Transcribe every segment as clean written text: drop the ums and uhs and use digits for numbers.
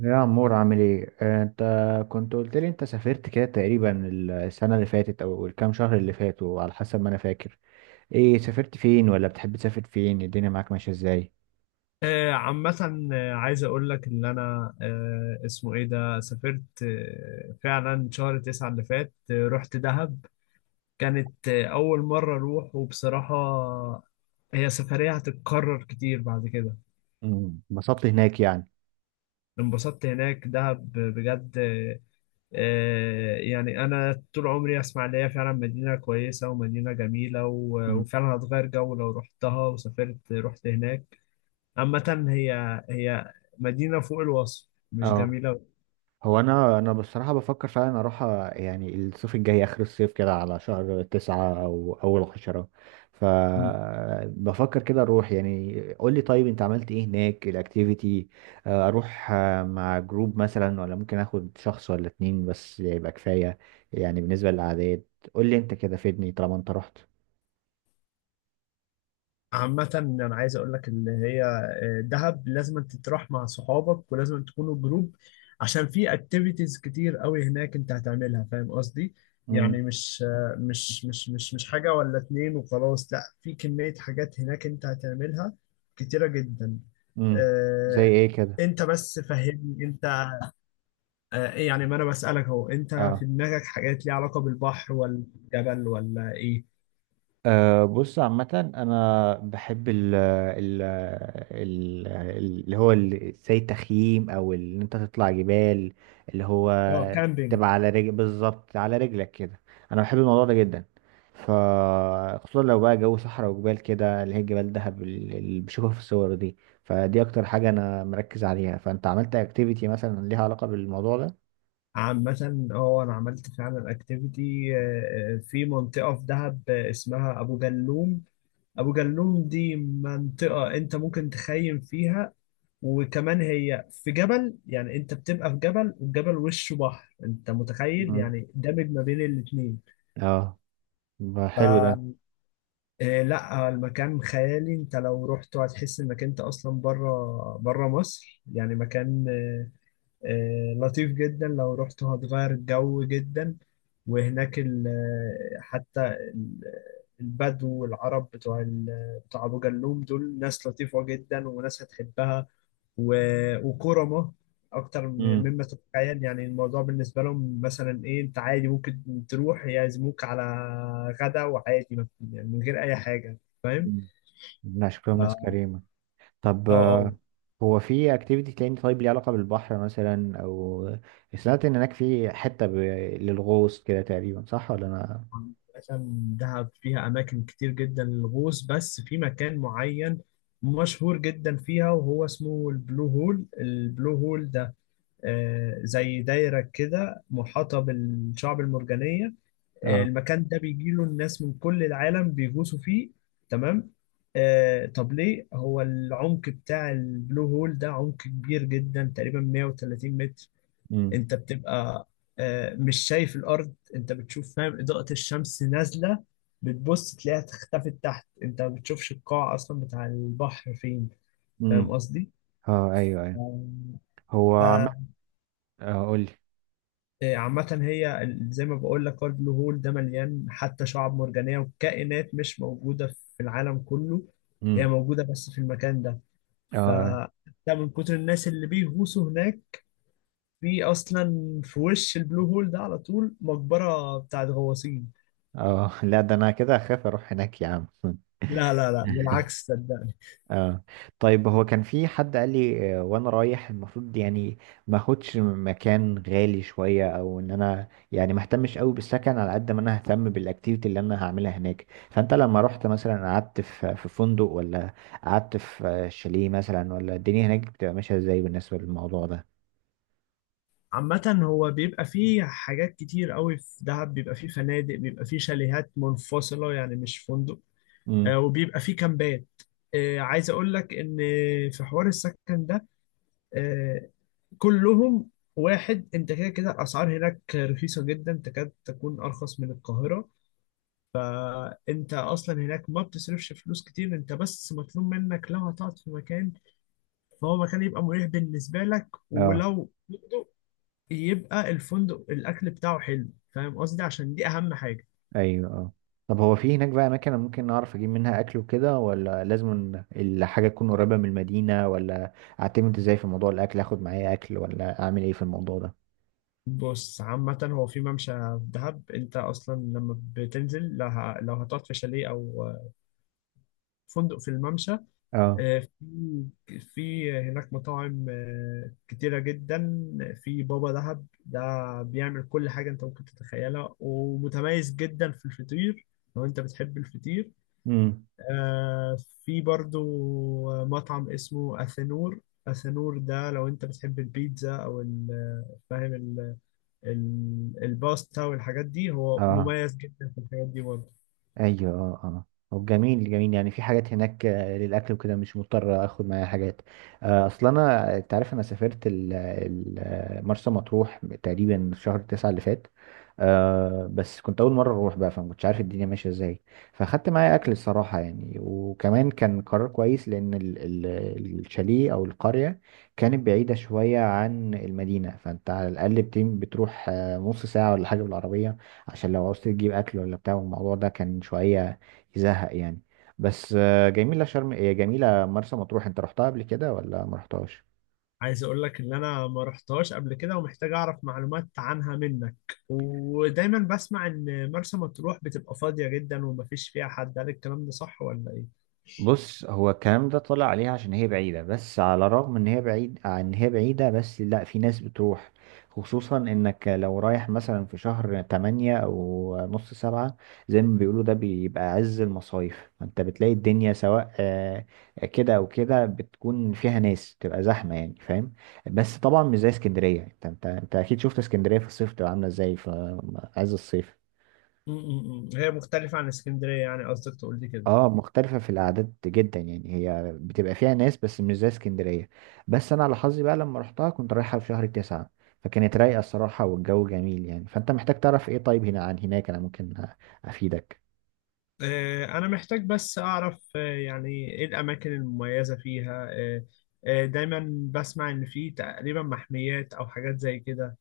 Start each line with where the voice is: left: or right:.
right: يا عمور، عامل ايه؟ انت كنت قلت لي انت سافرت كده تقريبا السنة اللي فاتت او الكام شهر اللي فاتوا، على حسب ما انا فاكر. ايه، سافرت فين؟ ولا بتحب تسافر فين؟ الدنيا معاك ماشية ازاي؟
left: عامة عايز أقول لك إن أنا، اسمه إيه ده، سافرت فعلا شهر تسعة اللي فات، رحت دهب. كانت أول مرة أروح، وبصراحة هي سفرية هتتكرر كتير بعد كده.
right: اتبسطت هناك يعني؟
left: انبسطت هناك، دهب بجد. يعني أنا طول عمري أسمع إن هي فعلا مدينة كويسة ومدينة جميلة، و-
right: مم،
left: وفعلا هتغير جو لو رحتها وسافرت، رحت هناك. عامة هي، هي مدينة فوق الوصف، مش
right: اه
left: جميلة.
right: هو انا بصراحه بفكر فعلا اروح، يعني الصيف الجاي اخر الصيف كده، على شهر تسعة او اول عشرة. فبفكر كده اروح، يعني قول لي طيب، انت عملت ايه هناك، الاكتيفيتي؟ اروح مع جروب مثلا، ولا ممكن اخد شخص ولا اتنين بس يبقى كفايه، يعني بالنسبه للاعداد. قول لي انت كده، فيدني طالما انت رحت.
left: عامة أنا عايز أقول لك إن هي، دهب، لازم تروح مع صحابك، ولازم تكونوا جروب عشان في أكتيفيتيز كتير قوي هناك أنت هتعملها. فاهم قصدي؟ يعني
right: امم،
left: مش آه، مش مش مش مش حاجة ولا اتنين وخلاص، لا، في كمية حاجات هناك أنت هتعملها كتيرة جدا
right: امم. زي
left: آه،
right: ايه كده؟
left: أنت بس فهمني أنت، يعني ما أنا بسألك أهو، أنت في دماغك حاجات ليها علاقة بالبحر ولا الجبل ولا إيه؟
right: أه، بص، عامة أنا بحب ال ال ال اللي هو ال- زي التخييم، أو إن أنت تطلع جبال، اللي هو
left: أه، كامبينج.
right: تبقى على رجل، بالظبط على رجلك كده. أنا بحب الموضوع ده جدا. ف خصوصا لو بقى جو صحراء وجبال كده، اللي هي جبال دهب، اللي بشوفها في الصور دي. فدي أكتر حاجة أنا مركز عليها. فأنت عملت أكتيفيتي مثلا ليها علاقة بالموضوع ده؟
left: عامة اه، انا عملت فعلا اكتيفيتي في منطقة في دهب، اسمها ابو جلوم. ابو جلوم دي منطقة انت ممكن تخيم فيها، وكمان هي في جبل، يعني انت بتبقى في جبل، والجبل وشه بحر، انت متخيل؟
right: مم.
left: يعني دمج ما بين الاتنين.
right: اه، يبقى
left: ف
right: حلو ده.
left: لا، المكان خيالي، انت لو رحت هتحس انك انت اصلا بره بره مصر، يعني مكان لطيف جدا، لو رحت هتغير الجو جدا. وهناك حتى البدو والعرب بتوع بتوع أبو جلوم دول ناس لطيفة جدا وناس هتحبها، و- وكرمة أكتر
right: مم.
left: مما تتخيل. يعني الموضوع بالنسبة لهم مثلا إيه؟ أنت عادي ممكن تروح يعزموك على غدا، وعادي يعني من غير أي حاجة. فاهم؟
right: مم. لا، شكلهم ناس
left: اه،
right: كريمة. طب،
left: اه،
right: هو في اكتيفيتي تاني طيب ليه علاقة بالبحر مثلا، او سمعت ان هناك في حتة للغوص كده تقريبا، صح ولا انا؟
left: عشان دهب فيها أماكن كتير جدا للغوص، بس في مكان معين مشهور جدا فيها، وهو اسمه البلو هول. البلو هول ده زي دايرة كده محاطة بالشعب المرجانية.
right: اه.
left: المكان ده بيجيله الناس من كل العالم بيغوصوا فيه، تمام؟ طب ليه؟ هو العمق بتاع البلو هول ده عمق كبير جدا، تقريبا 130 متر.
right: امم،
left: انت بتبقى مش شايف الارض، انت بتشوف، فاهم، اضاءة الشمس نازلة، بتبص تلاقيها اختفت تحت، انت ما بتشوفش القاع اصلا بتاع البحر فين. فاهم
right: امم.
left: قصدي؟
right: اه، ايوه، ايوه. هو عم اه، قول لي.
left: فعامة هي، زي ما بقول لك، هو البلو هول ده مليان حتى شعاب مرجانية وكائنات مش موجودة في العالم كله، هي
right: امم.
left: موجودة بس في المكان ده.
right: اه.
left: فده من كتر الناس اللي بيغوصوا هناك، في أصلا في وش البلو هول ده على طول مقبرة بتاعت غواصين.
right: اه. لا، ده انا كده اخاف اروح هناك، يا عم.
left: لا، لا، لا، بالعكس صدقني.
right: اه. طيب، هو كان في حد قال لي، وانا رايح المفروض، يعني، ما اخدش مكان غالي شويه، او ان انا يعني ما اهتمش قوي بالسكن على قد ما انا اهتم بالاكتيفيتي اللي انا هعملها هناك. فانت لما رحت مثلا قعدت في فندق، ولا قعدت في، شاليه مثلا، ولا الدنيا هناك بتبقى ماشيه ازاي بالنسبه للموضوع ده؟
left: عامة هو بيبقى فيه حاجات كتير قوي في دهب، بيبقى فيه فنادق، بيبقى فيه شاليهات منفصلة يعني مش فندق،
right: امم.
left: وبيبقى فيه كامبات. عايز أقول لك إن في حوار السكن ده آه، كلهم واحد. أنت كده كده الأسعار هناك رخيصة جدا، تكاد تكون أرخص من القاهرة. أنت أصلا هناك ما بتصرفش فلوس كتير، أنت بس مطلوب منك، لو هتقعد في مكان فهو مكان يبقى مريح بالنسبة لك،
right: اه،
left: ولو يبقى الفندق الاكل بتاعه حلو. فاهم قصدي؟ عشان دي اهم حاجه.
right: ايوه، اه. طب، هو في هناك بقى اماكن أنا ممكن اعرف اجيب منها اكل وكده، ولا لازم إن الحاجه تكون قريبه من المدينه، ولا اعتمد ازاي في موضوع الاكل؟ اخد معايا اكل، ولا اعمل ايه في الموضوع ده؟
left: بص، عامة هو في ممشى في دهب، انت اصلا لما بتنزل، لو لو هتقعد في شاليه او فندق في الممشى،
right: اه.
left: آه، في في هناك مطاعم كتيرة جدا. في بابا دهب ده بيعمل كل حاجة انت ممكن تتخيلها، ومتميز جدا في الفطير لو انت بتحب الفطير.
right: امم.
left: آه، في برضو مطعم اسمه أثنور. أثنور ده لو أنت بتحب البيتزا أو، فاهم، الباستا والحاجات دي، هو
right: اه،
left: مميز جدا في الحاجات دي برضه.
right: ايوه، اه، اه. طب جميل جميل، يعني في حاجات هناك للاكل وكده، مش مضطر اخد معايا حاجات. اصل انا، انت عارف، انا سافرت مرسى مطروح تقريبا في شهر تسعة اللي فات. بس كنت اول مره اروح بقى، فما كنتش عارف الدنيا ماشيه ازاي. فاخدت معايا اكل الصراحه يعني. وكمان كان قرار كويس، لان الشاليه او القريه كانت بعيده شويه عن المدينه. فانت على الاقل بتروح نص ساعه ولا حاجه بالعربيه، عشان لو عاوز تجيب اكل، ولا بتاع الموضوع ده كان شويه يزهق يعني. بس جميله شرم، هي جميله مرسى مطروح. انت رحتها قبل كده ولا ما رحتهاش؟
left: عايز أقول لك إن أنا ما رحتهاش قبل كده، ومحتاج أعرف معلومات عنها منك. ودايما بسمع إن مرسى مطروح بتبقى فاضية جدا ومفيش فيها حد، هل الكلام ده صح ولا إيه؟
right: بص، هو الكلام ده طلع عليها عشان هي بعيدة. بس على الرغم ان هي بعيدة، بس لا، في ناس بتروح، خصوصا انك لو رايح مثلا في شهر تمانية او نص سبعة، زي ما بيقولوا ده بيبقى عز المصايف. فانت بتلاقي الدنيا سواء، كده او كده، بتكون فيها ناس، بتبقى زحمة يعني، فاهم؟ بس طبعا مش زي اسكندرية. انت اكيد شفت اسكندرية في الصيف بتبقى عاملة ازاي في عز الصيف.
left: م- م- م. هي مختلفة عن اسكندرية، يعني قصدك تقول لي كده؟
right: اه، مختلفة في الأعداد جدا يعني، هي بتبقى فيها ناس بس مش زي اسكندرية. بس أنا على حظي بقى لما رحتها كنت رايحة في شهر تسعة، فكانت رايقة الصراحة والجو جميل يعني. فأنت محتاج تعرف ايه طيب هنا عن هناك أنا ممكن أفيدك.
left: أنا محتاج بس أعرف، يعني إيه الأماكن المميزة فيها. دايما بسمع إن في تقريبا محميات أو حاجات زي كده،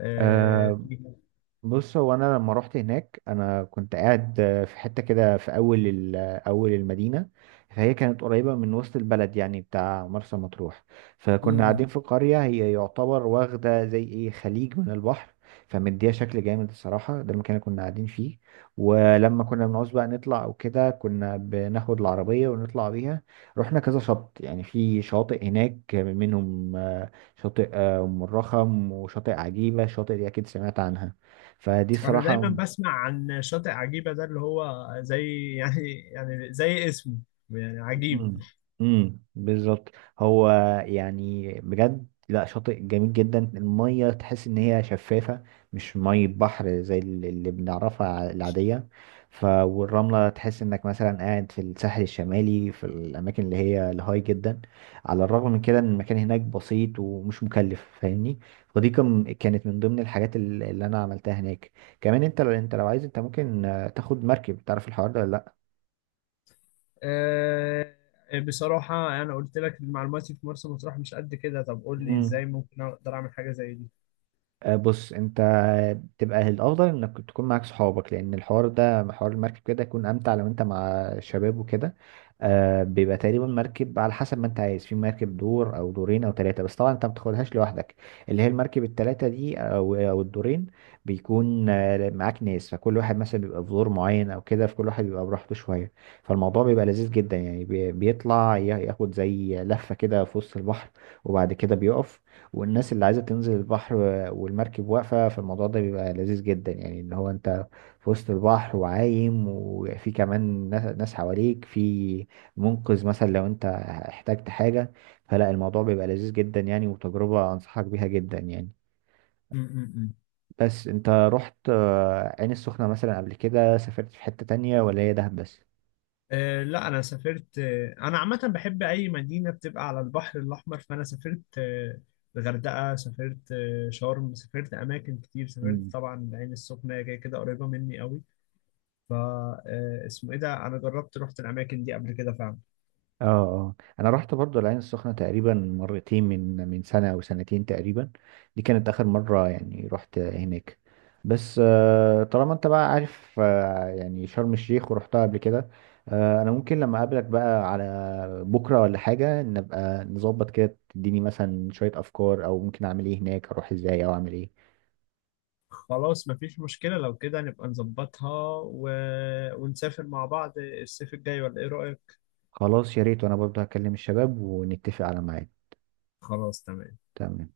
right: آه،
left: فيها.
right: بص، هو انا لما رحت هناك انا كنت قاعد في حته كده في اول اول المدينه. فهي كانت قريبه من وسط البلد يعني بتاع مرسى مطروح. فكنا
left: مم.
right: قاعدين في قريه، هي يعتبر واخده زي ايه خليج من البحر. فمديها شكل جامد الصراحه، ده المكان اللي كنا قاعدين فيه. ولما كنا بنعوز بقى نطلع او كده، كنا بناخد العربيه ونطلع بيها. رحنا كذا شط، يعني في شاطئ هناك منهم، شاطئ، ام الرخم، وشاطئ عجيبه. الشاطئ دي اكيد سمعت عنها. فدي
left: أنا
right: صراحة.
left: دايما بسمع عن شاطئ عجيبة ده، اللي هو زي يعني، يعني زي اسمه، يعني عجيب.
right: امم. امم، بالظبط. هو يعني بجد، لا، شاطئ جميل جدا. المية تحس ان هي شفافة، مش مية بحر زي اللي بنعرفها العادية. والرملة تحس انك مثلا قاعد في الساحل الشمالي في الاماكن اللي هي الهاي جدا، على الرغم من كده ان المكان هناك بسيط ومش مكلف، فاهمني؟ ودي كانت من ضمن الحاجات اللي انا عملتها هناك. كمان انت لو، عايز، انت ممكن تاخد مركب، تعرف الحوار ده ولا؟
left: آه، بصراحة أنا قلت لك معلوماتي في مرسى مطروح مش قد كده. طب قول لي
right: لا،
left: إزاي ممكن أقدر أعمل حاجة زي دي.
right: بص، انت تبقى الافضل انك تكون معاك صحابك، لان الحوار ده حوار المركب كده يكون امتع لو انت مع شباب وكده. بيبقى تقريبا مركب على حسب ما انت عايز، في مركب دور او دورين او ثلاثه. بس طبعا انت ما بتاخدهاش لوحدك، اللي هي المركب الثلاثه دي او الدورين. بيكون معاك ناس، فكل واحد مثلا بيبقى في دور معين او كده، فكل واحد بيبقى براحته شويه. فالموضوع بيبقى لذيذ جدا يعني، بيطلع، ياخد زي لفه كده في وسط البحر، وبعد كده بيقف، والناس اللي عايزة تنزل البحر والمركب واقفة. فالموضوع ده بيبقى لذيذ جدا يعني، ان هو انت في وسط البحر وعايم، وفي كمان ناس، حواليك، في منقذ مثلا لو انت احتجت حاجة. فلا، الموضوع بيبقى لذيذ جدا يعني، وتجربة انصحك بيها جدا يعني.
left: مم.
right: بس انت رحت عين السخنة مثلا قبل كده، سافرت في حتة تانية ولا هي دهب بس؟
left: لا، انا سافرت، انا عامه بحب اي مدينه بتبقى على البحر الاحمر، فانا سافرت الغردقه، سافرت شرم، سافرت اماكن كتير، سافرت طبعا العين السخنه هي كده كده قريبه مني قوي. ف اسمه ايه ده، انا جربت، رحت الاماكن دي قبل كده فعلا.
right: اه، اه، انا رحت برضو العين السخنة تقريبا مرتين، من سنة او سنتين تقريبا. دي كانت اخر مرة يعني رحت هناك. بس طالما انت بقى عارف، يعني شرم الشيخ ورحتها قبل كده، انا ممكن لما اقابلك بقى على بكرة ولا حاجة نبقى نظبط كده، تديني مثلا شوية افكار او ممكن اعمل ايه هناك، اروح ازاي او اعمل ايه.
left: خلاص، مفيش مشكله، لو كده نبقى نظبطها ونسافر مع بعض الصيف الجاي، ولا ايه رايك؟
right: خلاص، يا ريت، وانا برضو هكلم الشباب ونتفق على ميعاد.
left: خلاص تمام.
right: تمام.